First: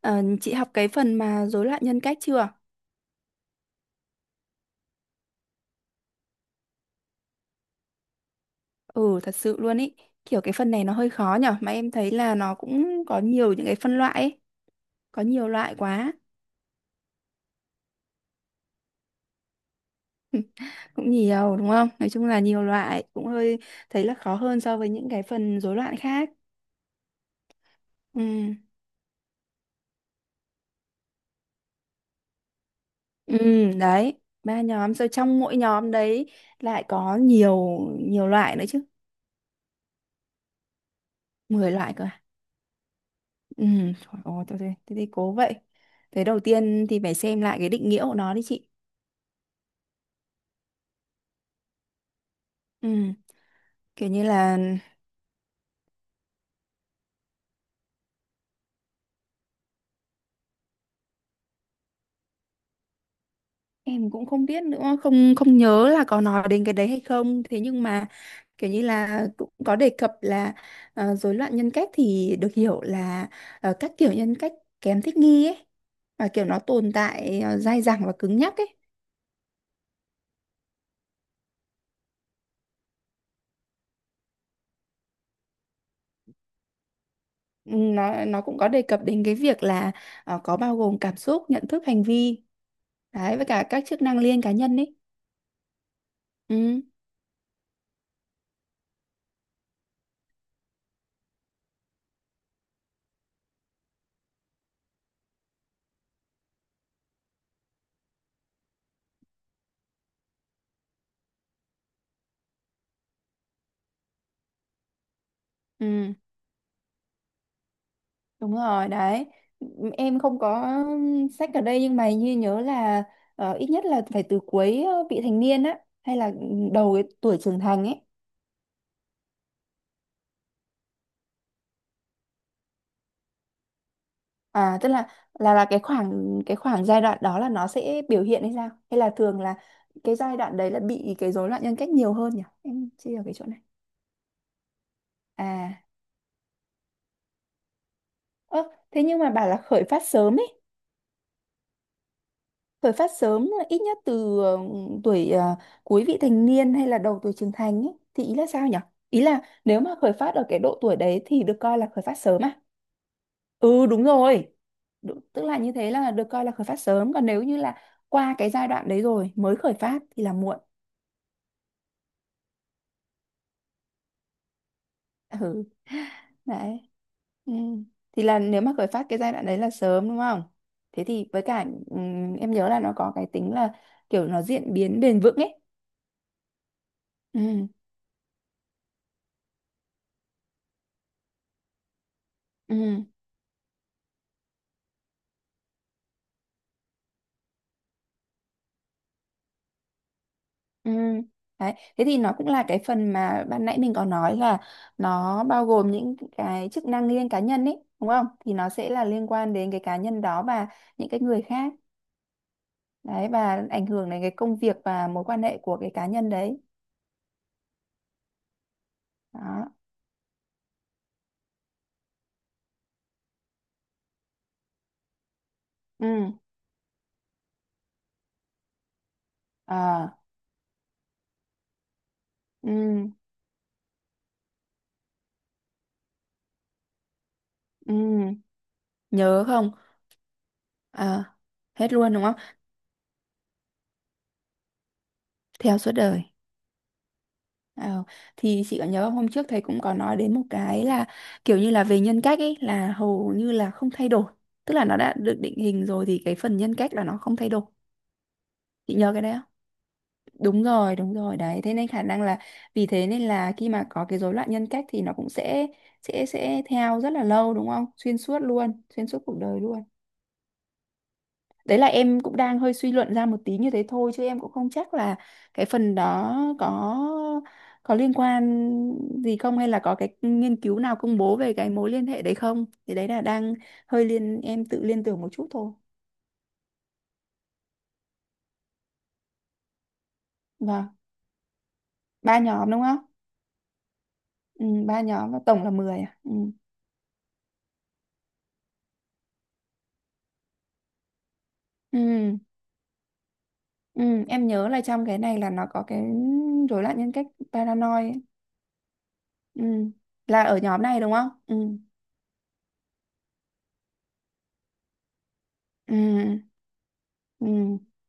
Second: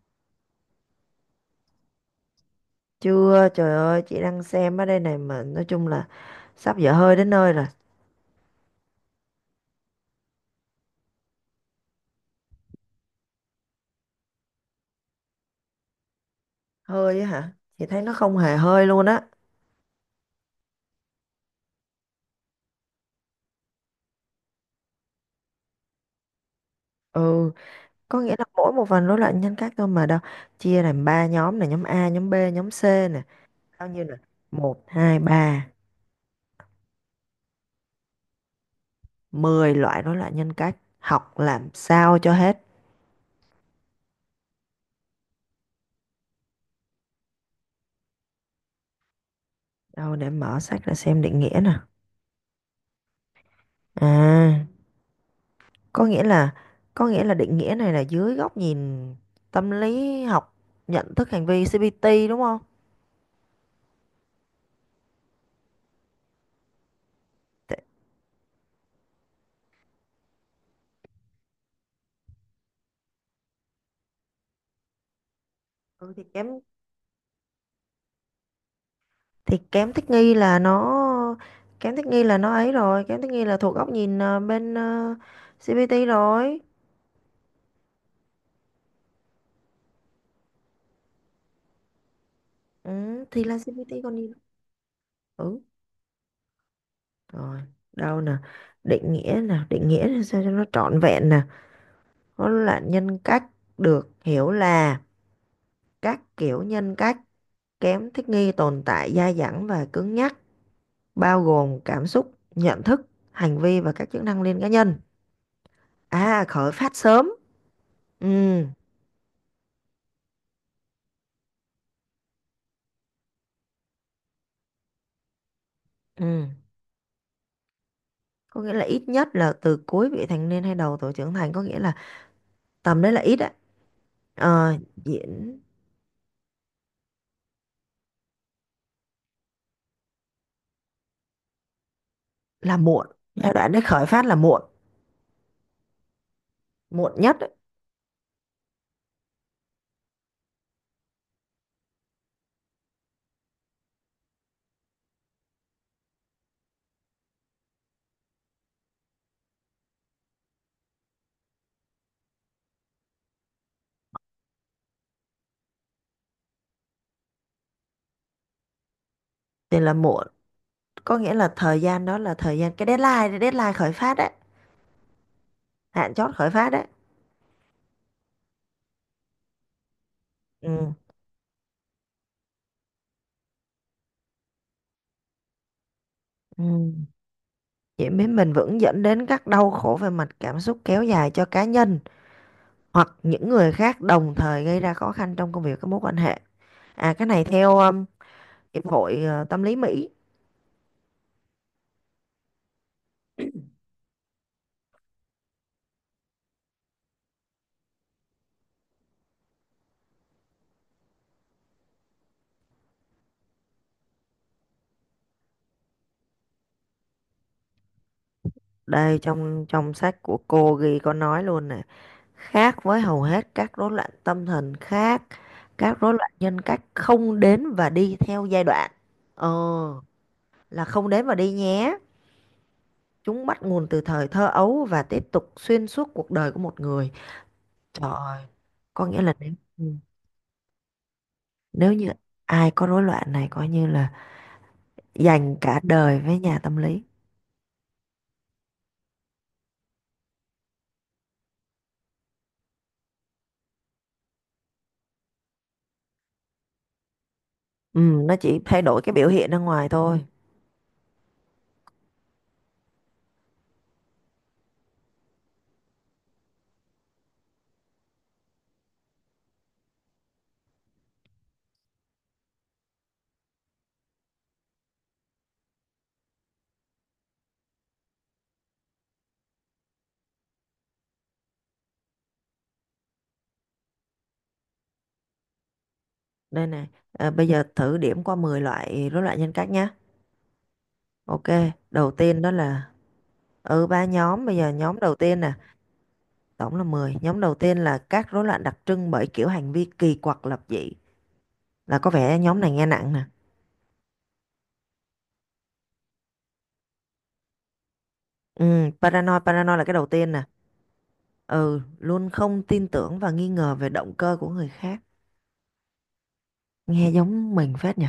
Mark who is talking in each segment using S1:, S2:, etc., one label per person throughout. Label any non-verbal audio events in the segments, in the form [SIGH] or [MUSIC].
S1: Ờ, chị học cái phần mà rối loạn nhân cách chưa?
S2: Chưa, trời ơi, chị đang xem ở đây này mà nói chung là sắp dở hơi đến nơi rồi.
S1: Ừ, thật sự luôn ý. Kiểu cái phần này nó hơi khó nhở, mà em thấy là nó cũng có nhiều những cái phân loại ấy, có nhiều loại quá.
S2: Hơi á hả? Chị thấy nó không hề hơi luôn á.
S1: [LAUGHS] Cũng nhiều đúng không? Nói chung là nhiều loại, cũng hơi thấy là khó hơn so với những cái phần rối loạn khác.
S2: Ừ, có nghĩa là
S1: Ừ.
S2: mỗi một phần rối loạn nhân cách thôi mà đâu. Chia làm ba nhóm này, nhóm A, nhóm B, nhóm C nè.
S1: Ừ,
S2: Bao nhiêu nè?
S1: đấy, ba
S2: Một
S1: nhóm rồi
S2: hai
S1: trong mỗi
S2: ba
S1: nhóm đấy lại có nhiều nhiều loại nữa chứ.
S2: mười loại rối loạn nhân cách. Học làm
S1: 10 loại cơ
S2: sao
S1: à?
S2: cho hết.
S1: Ừ, trời ơi, thế thì cố vậy. Thế đầu tiên thì phải xem lại cái định nghĩa của nó đi chị.
S2: Đâu để mở sách ra xem định nghĩa nè.
S1: Ừ. Kiểu như là
S2: À, có nghĩa là có nghĩa là định nghĩa này là dưới góc nhìn tâm lý học nhận thức hành vi CBT đúng không?
S1: em cũng không biết nữa, không không nhớ là có nói đến cái đấy hay không, thế nhưng mà kiểu như là cũng có đề cập là rối loạn nhân cách thì được hiểu là các kiểu nhân cách kém thích nghi ấy,
S2: Ừ, thì
S1: và kiểu
S2: kém
S1: nó tồn tại dai dẳng và cứng nhắc ấy.
S2: thì kém thích nghi là nó, kém thích nghi là thuộc góc nhìn bên CPT rồi.
S1: Ừ, nó cũng có đề cập đến cái việc là có bao gồm cảm xúc, nhận thức, hành vi
S2: Ừ,
S1: đấy,
S2: thì
S1: với
S2: là
S1: cả các
S2: CPT
S1: chức
S2: còn
S1: năng
S2: gì nữa.
S1: liên cá nhân ấy.
S2: Ừ,
S1: Ừ,
S2: rồi đâu nè, định nghĩa nè, định nghĩa là sao cho nó trọn vẹn nè. Nó là nhân cách được hiểu là các kiểu nhân cách kém thích nghi, tồn tại dai dẳng và cứng nhắc, bao gồm cảm xúc, nhận thức, hành vi và các chức năng liên cá nhân.
S1: ừ.
S2: À, khởi phát sớm.
S1: Đúng
S2: Ừ.
S1: rồi đấy, em không có sách ở đây nhưng mà như nhớ là ít nhất là phải từ cuối vị thành niên á, hay
S2: Ừ,
S1: là đầu cái tuổi trưởng thành ấy.
S2: có nghĩa là ít nhất là từ cuối vị thành niên hay đầu tuổi trưởng thành, có nghĩa là tầm đấy là ít á. ờ,
S1: À tức là
S2: diễn
S1: cái khoảng giai đoạn đó là nó sẽ biểu hiện hay sao, hay là thường là cái giai đoạn đấy là bị cái rối loạn nhân cách nhiều hơn nhỉ,
S2: là
S1: em
S2: muộn,
S1: chia ở cái chỗ
S2: giai
S1: này.
S2: đoạn đấy khởi phát là muộn,
S1: À,
S2: muộn nhất ấy,
S1: ơ thế nhưng mà bảo là khởi phát sớm ấy, khởi phát sớm là ít nhất từ tuổi cuối vị thành niên hay là đầu tuổi trưởng thành ấy, thì ý là sao nhỉ? Ý là nếu mà khởi phát ở cái độ tuổi đấy thì được coi là khởi phát sớm à? Ừ đúng rồi. Tức là như thế là được coi là khởi phát sớm, còn nếu như là qua cái giai đoạn đấy rồi mới khởi
S2: thì là
S1: phát thì
S2: muộn.
S1: là muộn.
S2: Có nghĩa là thời gian đó là thời gian cái deadline deadline khởi phát đấy,
S1: [LAUGHS] Ừ.
S2: hạn chót khởi phát
S1: Đấy.
S2: đấy.
S1: Ừ. Thì là nếu mà khởi phát cái giai đoạn đấy là sớm đúng không?
S2: Ừ.
S1: Thế thì với cả em nhớ là nó có cái tính là kiểu nó diễn biến bền vững ấy.
S2: Ừ.
S1: Ừ.
S2: Diễn biến bền vững dẫn đến các đau khổ về mặt cảm xúc kéo dài cho cá nhân
S1: Ừ.
S2: hoặc những người khác, đồng thời gây ra khó khăn trong công việc, các mối quan hệ. À, cái này theo hiệp hội tâm lý Mỹ.
S1: Ừ. Đấy. Thế thì nó cũng là cái phần mà ban nãy mình có nói là nó bao gồm những cái chức năng riêng cá nhân ấy, đúng không? Thì nó sẽ là liên quan đến cái cá nhân đó và những cái người khác. Đấy, và ảnh hưởng đến cái công việc và mối quan hệ của cái cá nhân đấy.
S2: Đây, trong
S1: Đó.
S2: trong sách của cô ghi có nói luôn nè, khác với hầu hết các rối loạn tâm thần khác, các
S1: Ừ.
S2: rối loạn nhân cách không đến và đi theo giai đoạn. Ờ,
S1: À.
S2: là không đến và đi nhé.
S1: Ừ.
S2: Chúng bắt nguồn từ thời thơ ấu và tiếp tục xuyên suốt cuộc đời của một người.
S1: Ừ.
S2: Trời ơi, có nghĩa là
S1: Nhớ
S2: nếu
S1: không?
S2: ừ,
S1: À.
S2: nếu
S1: Hết
S2: như
S1: luôn đúng không?
S2: ai có rối loạn này coi như là dành
S1: Theo
S2: cả
S1: suốt
S2: đời
S1: đời.
S2: với nhà tâm lý.
S1: Ờ, thì chị có nhớ không? Hôm trước thầy cũng có nói đến một cái là kiểu như là về nhân cách ấy là hầu như là không thay đổi, tức là nó đã được định hình rồi thì cái phần nhân cách là nó không thay đổi,
S2: Ừ, nó chỉ thay
S1: chị
S2: đổi cái
S1: nhớ cái
S2: biểu
S1: đấy không?
S2: hiện ra ngoài thôi.
S1: Đúng rồi, đúng rồi đấy, thế nên khả năng là vì thế nên là khi mà có cái rối loạn nhân cách thì nó cũng sẽ, sẽ theo rất là lâu đúng không, xuyên suốt luôn, xuyên suốt cuộc đời luôn. Đấy là em cũng đang hơi suy luận ra một tí như thế thôi, chứ em cũng không chắc là cái phần đó có liên quan gì không, hay là có cái nghiên cứu nào công bố về cái mối liên hệ đấy không? Thì đấy là đang hơi em tự liên tưởng một chút thôi.
S2: Đây này, à, bây giờ thử điểm qua 10 loại rối loạn nhân cách nhé.
S1: Vâng,
S2: Ok, đầu
S1: ba
S2: tiên đó
S1: nhóm đúng
S2: là
S1: không?
S2: ừ ba nhóm, bây
S1: Ừ,
S2: giờ nhóm
S1: ba
S2: đầu
S1: nhóm và
S2: tiên nè,
S1: tổng là 10 à? Ừ.
S2: tổng là mười. Nhóm đầu tiên là các rối loạn đặc trưng bởi kiểu hành vi kỳ quặc, lập dị. Là
S1: Ừ.
S2: có vẻ nhóm này nghe nặng nè.
S1: Ừ, em nhớ là trong cái này là nó có cái rối loạn nhân cách paranoid ấy.
S2: Ừ, paranoid,
S1: Ừ.
S2: paranoid là cái đầu tiên nè.
S1: Là ở nhóm này đúng không? Ừ.
S2: Ừ, luôn không tin tưởng và nghi ngờ về động cơ của người khác.
S1: Ừ.
S2: Nghe giống mình
S1: Ừ.
S2: phết nhỉ.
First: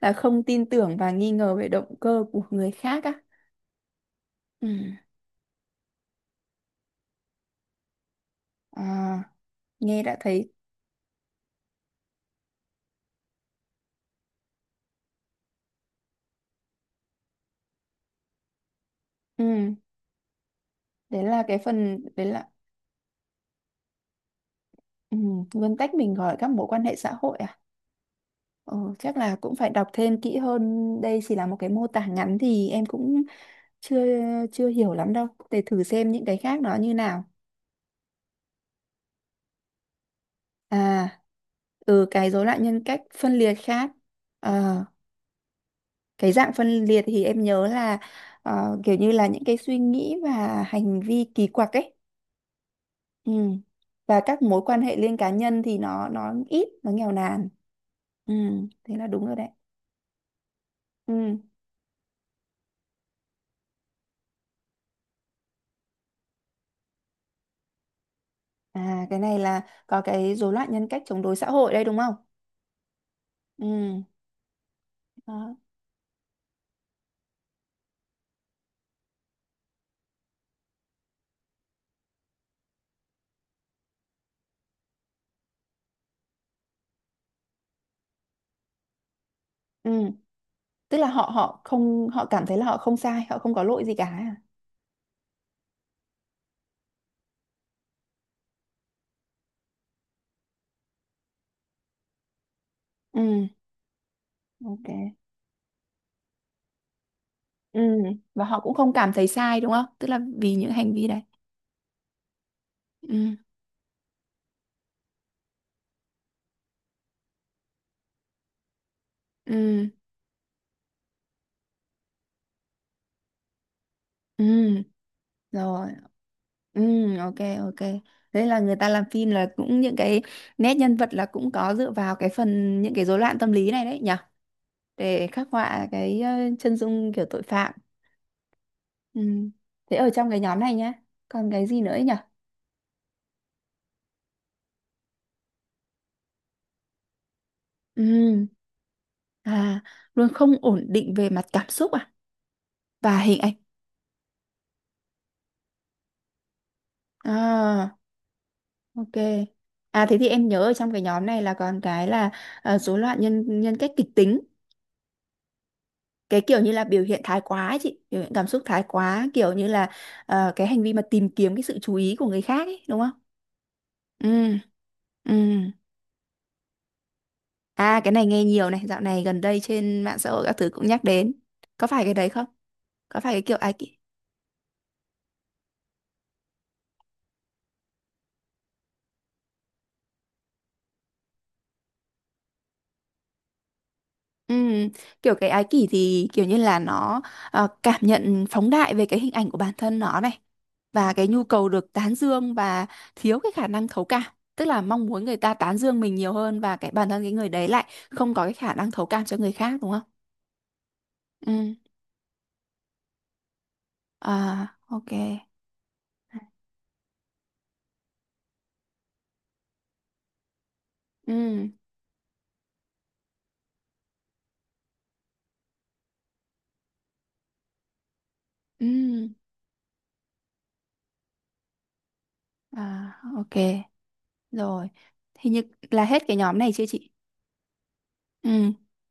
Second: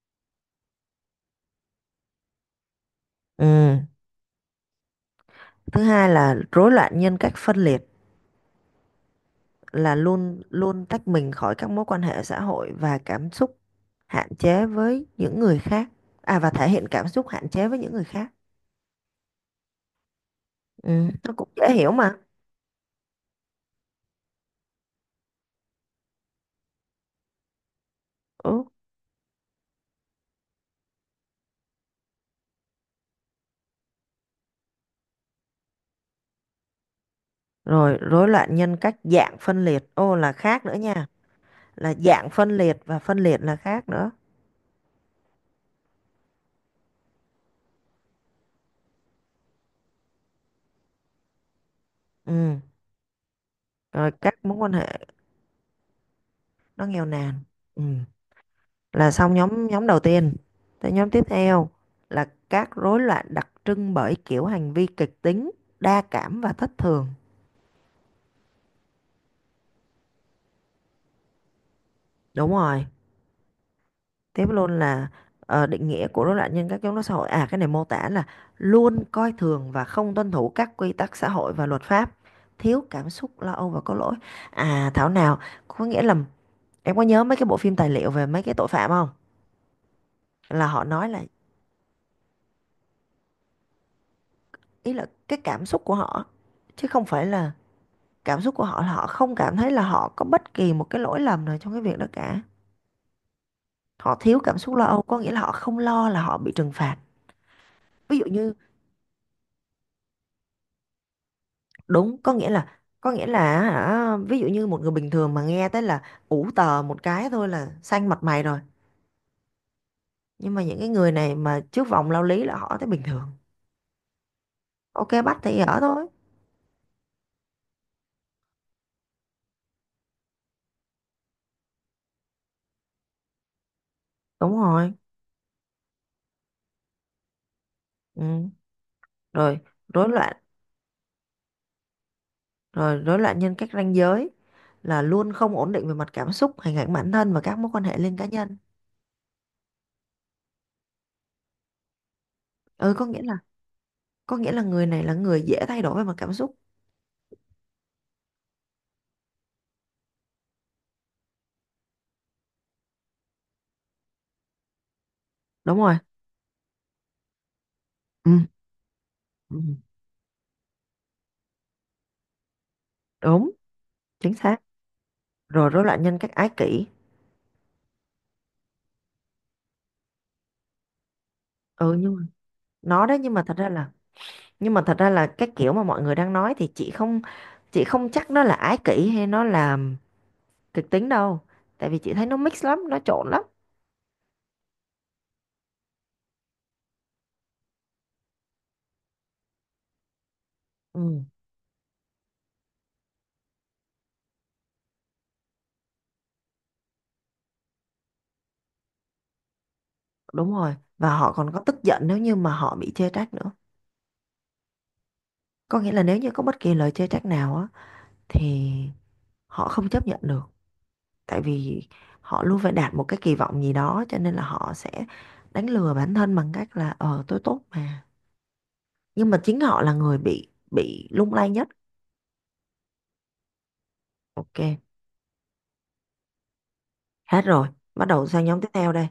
S1: Là không tin tưởng và nghi ngờ về động cơ của người khác á.
S2: Ừ,
S1: Ừ.
S2: thứ hai là rối loạn nhân cách phân liệt,
S1: À,
S2: là
S1: nghe đã
S2: luôn
S1: thấy.
S2: luôn tách mình khỏi các mối quan hệ xã hội và cảm xúc hạn chế với những người khác. À và thể hiện cảm xúc hạn chế với những người khác.
S1: Ừ.
S2: Ừ,
S1: Đấy
S2: nó
S1: là
S2: cũng
S1: cái
S2: dễ hiểu
S1: phần
S2: mà.
S1: đấy là ừ, nguyên tắc mình gọi các mối quan hệ xã hội à.
S2: Ừ.
S1: Ừ. Chắc là cũng phải đọc thêm kỹ hơn, đây chỉ là một cái mô tả ngắn thì em cũng chưa chưa hiểu lắm đâu, để thử xem những cái khác nó như nào.
S2: Rồi rối loạn nhân cách dạng phân liệt. Ô là khác nữa nha.
S1: À
S2: Là
S1: ừ,
S2: dạng
S1: cái rối
S2: phân
S1: loạn
S2: liệt
S1: nhân
S2: và
S1: cách
S2: phân
S1: phân
S2: liệt
S1: liệt
S2: là khác
S1: khác.
S2: nữa.
S1: Ờ, cái dạng phân liệt thì em nhớ là kiểu như là những cái suy nghĩ và hành vi kỳ quặc ấy.
S2: Ừ.
S1: Ừ.
S2: Rồi
S1: Và các
S2: các mối
S1: mối
S2: quan
S1: quan hệ
S2: hệ
S1: liên cá nhân thì nó ít,
S2: nó
S1: nó
S2: nghèo
S1: nghèo
S2: nàn.
S1: nàn.
S2: Ừ.
S1: Ừ. Thế là
S2: Là
S1: đúng
S2: xong
S1: rồi đấy.
S2: nhóm nhóm đầu tiên. Tới nhóm tiếp
S1: Ừ.
S2: theo là các rối loạn đặc trưng bởi kiểu hành vi kịch tính, đa cảm và thất thường.
S1: À cái này là có cái rối loạn nhân cách chống đối xã hội đây đúng không.
S2: Đúng rồi.
S1: Ừ.
S2: Tiếp luôn là
S1: Đó.
S2: định nghĩa của rối loạn nhân cách chống đối xã hội, à cái này mô tả là luôn coi thường và không tuân thủ các quy tắc xã hội và luật pháp, thiếu cảm xúc lo âu và có lỗi. À thảo nào. Có nghĩa là em có nhớ mấy cái bộ phim tài liệu về mấy cái tội phạm không,
S1: Ừ.
S2: là họ
S1: Tức là
S2: nói là,
S1: họ họ không, họ cảm thấy là họ không sai, họ không có lỗi gì cả à?
S2: ý là cái cảm xúc của họ chứ không phải là, cảm xúc của họ là họ không cảm thấy là họ có bất kỳ một cái lỗi lầm nào trong cái việc đó cả.
S1: Ừ.
S2: Họ thiếu cảm xúc lo
S1: Ok.
S2: âu có nghĩa là họ không lo là họ bị trừng phạt.
S1: Ừ.
S2: Ví dụ
S1: Và
S2: như,
S1: họ cũng không cảm thấy sai đúng không, tức là vì những hành vi đấy.
S2: đúng, có nghĩa là có nghĩa
S1: Ừ.
S2: là hả, ví dụ như một người bình thường mà nghe tới là ủ tờ một cái thôi là xanh mặt mày rồi,
S1: Ừ.
S2: nhưng mà những cái người này mà trước vòng lao lý là họ thấy bình thường.
S1: Ừ.
S2: Ok bắt thì ở
S1: Rồi.
S2: thôi.
S1: Ừ, ok, ok, thế là người ta làm phim là cũng những cái nét nhân vật là cũng có dựa vào cái phần những cái rối loạn tâm lý này đấy nhỉ,
S2: Đúng rồi.
S1: để khắc họa cái chân dung kiểu tội phạm.
S2: Ừ.
S1: Ừ.
S2: rồi
S1: Thế
S2: rối
S1: ở trong
S2: loạn
S1: cái nhóm này nhá, còn cái gì nữa nhỉ.
S2: Rồi rối loạn nhân cách ranh giới là luôn không ổn định về mặt cảm xúc, hình ảnh bản thân và các mối quan hệ liên cá
S1: Ừ.
S2: nhân.
S1: À, luôn không ổn định về mặt cảm xúc à,
S2: Ừ, có
S1: và
S2: nghĩa là
S1: hình ảnh.
S2: có nghĩa là người này là người dễ thay đổi về mặt cảm xúc.
S1: À, ok. À thế thì em nhớ ở trong cái nhóm này là còn cái là rối loạn nhân nhân cách kịch tính,
S2: Đúng rồi.
S1: cái kiểu như là biểu hiện thái quá ấy chị, biểu
S2: Ừ.
S1: hiện cảm xúc thái quá, kiểu
S2: Ừ,
S1: như là cái hành vi mà tìm kiếm cái sự chú ý của người khác ấy đúng không.
S2: đúng, chính xác.
S1: Ừ. Ừ.
S2: Rồi rối loạn nhân cách ái kỷ.
S1: À cái này nghe nhiều này, dạo này gần đây trên mạng xã hội các thứ cũng nhắc đến, có
S2: Ừ,
S1: phải cái
S2: nhưng mà
S1: đấy không,
S2: nó đấy,
S1: có
S2: nhưng
S1: phải
S2: mà
S1: cái
S2: thật
S1: kiểu
S2: ra
S1: ai.
S2: là, nhưng mà thật ra là cái kiểu mà mọi người đang nói thì chị không, chị không chắc nó là ái kỷ hay nó là kịch tính đâu, tại vì chị thấy nó mix lắm, nó trộn lắm.
S1: Ừm, kiểu cái ái kỷ thì kiểu như là nó cảm nhận phóng đại về cái hình ảnh của bản thân nó này, và
S2: Ừ,
S1: cái nhu cầu được tán dương, và thiếu cái khả năng thấu cảm, tức là mong muốn người ta tán dương mình nhiều hơn, và cái bản thân cái người đấy lại không có cái khả năng thấu cảm cho người khác đúng không?
S2: đúng rồi, và họ còn có tức
S1: Ừ.
S2: giận nếu như mà họ bị chê trách nữa.
S1: À ok.
S2: Có nghĩa là nếu như có bất kỳ lời chê trách nào á thì họ không chấp nhận được, tại
S1: Ừ.
S2: vì họ luôn phải đạt một cái kỳ vọng gì đó cho nên là họ sẽ đánh lừa bản thân bằng cách là ờ tôi tốt mà,
S1: Ừ.
S2: nhưng mà chính họ là người bị lung lay nhất.
S1: À ok.
S2: Ok,
S1: Rồi. Thì như là hết cái nhóm này chưa chị?
S2: hết rồi. Bắt đầu sang nhóm tiếp
S1: Ừ.
S2: theo đây,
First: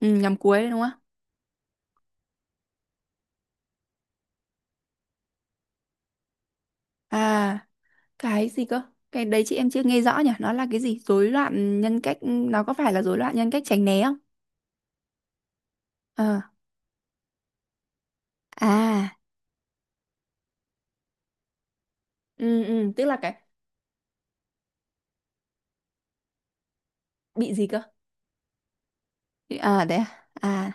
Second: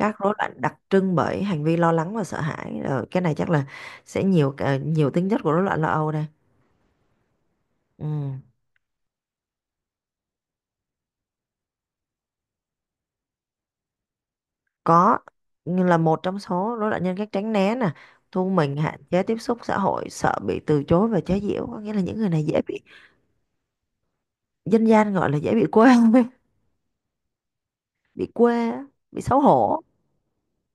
S1: Ừ,
S2: rối
S1: nhóm
S2: loạn
S1: cuối đấy
S2: đặc
S1: đúng không?
S2: trưng bởi hành vi lo lắng và sợ hãi. Ờ, cái này chắc là sẽ nhiều nhiều tính chất của rối loạn lo âu đây.
S1: À.
S2: Ừ.
S1: Cái gì cơ? Cái đấy chị em chưa nghe rõ nhỉ? Nó là cái gì? Rối loạn nhân cách, nó có phải là rối loạn nhân cách tránh né không?
S2: Có, như là một trong
S1: Ờ.
S2: số rối loạn nhân cách tránh né nè, thu mình, hạn
S1: À,
S2: chế tiếp xúc xã hội, sợ bị từ chối và chế giễu. Có nghĩa là những người này dễ
S1: ừ,
S2: bị,
S1: ừ, tức là cái
S2: dân gian gọi là dễ bị quê [LAUGHS]
S1: bị gì cơ?
S2: bị quê á, bị xấu hổ.
S1: À, đấy à? À,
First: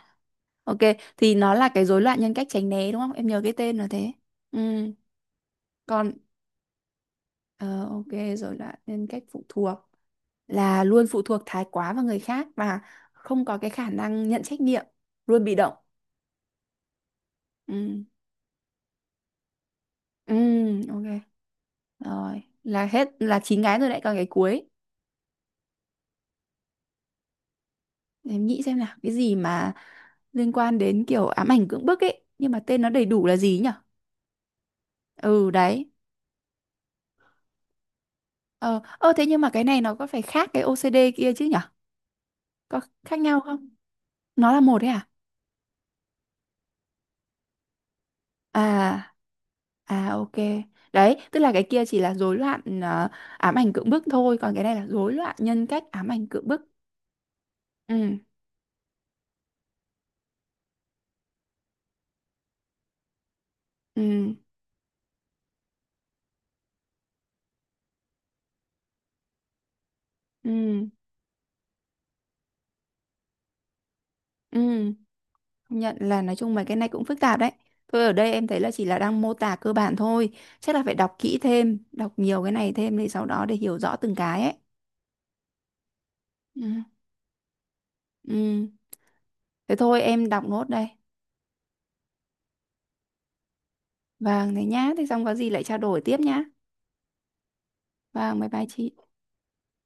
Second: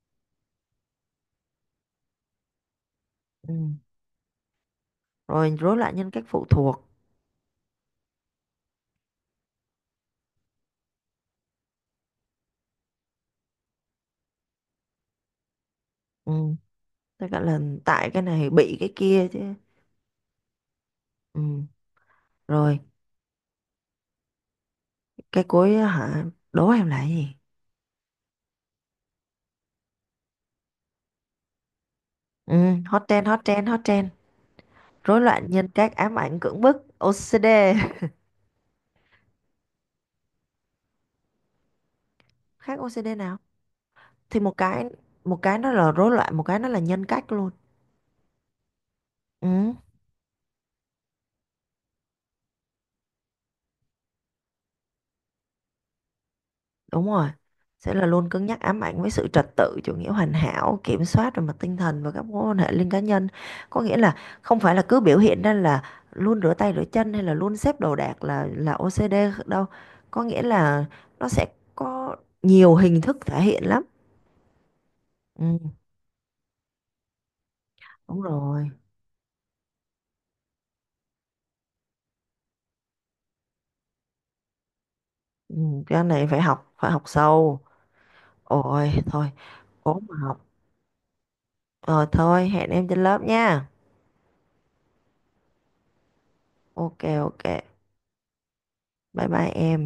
S1: ok. Thì nó là cái rối loạn nhân cách tránh né đúng không? Em nhớ
S2: Ừ.
S1: cái tên là thế. Ừ,
S2: Rồi rối loạn nhân
S1: còn,
S2: cách phụ thuộc.
S1: ờ, ok, rối loạn nhân cách phụ thuộc là luôn phụ thuộc thái quá vào người khác và không có cái khả năng nhận trách nhiệm, luôn bị động.
S2: Ừ. Tức là
S1: Ừ,
S2: tại cái này bị cái kia chứ.
S1: ừ, ok.
S2: Ừ.
S1: Rồi,
S2: Rồi
S1: là hết, là chín cái rồi đấy, còn cái cuối.
S2: cái cuối á hả, đố em là cái gì.
S1: Để em nghĩ xem là cái gì mà liên quan đến kiểu ám ảnh cưỡng bức ấy, nhưng
S2: Ừ,
S1: mà tên nó
S2: hot
S1: đầy đủ
S2: trend,
S1: là
S2: hot
S1: gì
S2: trend,
S1: nhỉ?
S2: hot trend. Rối loạn
S1: Ừ
S2: nhân
S1: đấy.
S2: cách ám ảnh cưỡng bức, OCD. [LAUGHS]
S1: Ờ thế nhưng mà cái này nó có phải khác cái OCD kia chứ nhỉ?
S2: Khác
S1: Có
S2: OCD
S1: khác
S2: nào?
S1: nhau không?
S2: Thì
S1: Nó
S2: một
S1: là một
S2: cái,
S1: đấy à?
S2: một cái nó là rối loạn, một cái nó là nhân cách luôn.
S1: À,
S2: Ừ,
S1: à ok. Đấy, tức là cái kia chỉ là rối loạn ám ảnh cưỡng bức thôi, còn cái này là rối loạn nhân cách ám ảnh cưỡng bức.
S2: đúng rồi. Sẽ là
S1: Ừ,
S2: luôn cứng nhắc, ám ảnh với sự trật tự, chủ nghĩa hoàn hảo, kiểm soát về mặt tinh thần và các mối quan hệ liên cá nhân. Có nghĩa là
S1: ừ,
S2: không phải là cứ biểu hiện ra là luôn rửa tay rửa chân hay là luôn xếp đồ đạc là OCD đâu. Có nghĩa là
S1: ừ,
S2: nó sẽ có nhiều hình thức thể hiện lắm.
S1: ừ.
S2: Ừ,
S1: Công nhận là nói chung mấy cái này cũng phức tạp đấy. Thôi ở
S2: đúng
S1: đây em thấy
S2: rồi.
S1: là chỉ là đang mô tả cơ bản thôi. Chắc là phải đọc kỹ thêm, đọc nhiều cái này thêm để sau đó để hiểu rõ từng cái ấy.
S2: Ừ, cái này phải
S1: Ừ.
S2: học, phải học sâu.
S1: Ừ.
S2: Ôi thôi,
S1: Thế
S2: cố
S1: thôi
S2: mà
S1: em đọc
S2: học.
S1: nốt đây.
S2: Rồi thôi, hẹn em trên lớp nha.
S1: Vâng, thế nhá. Thế xong có gì lại trao đổi tiếp nhá.
S2: Ok, ok,
S1: Vâng, bye bye chị.
S2: bye bye em.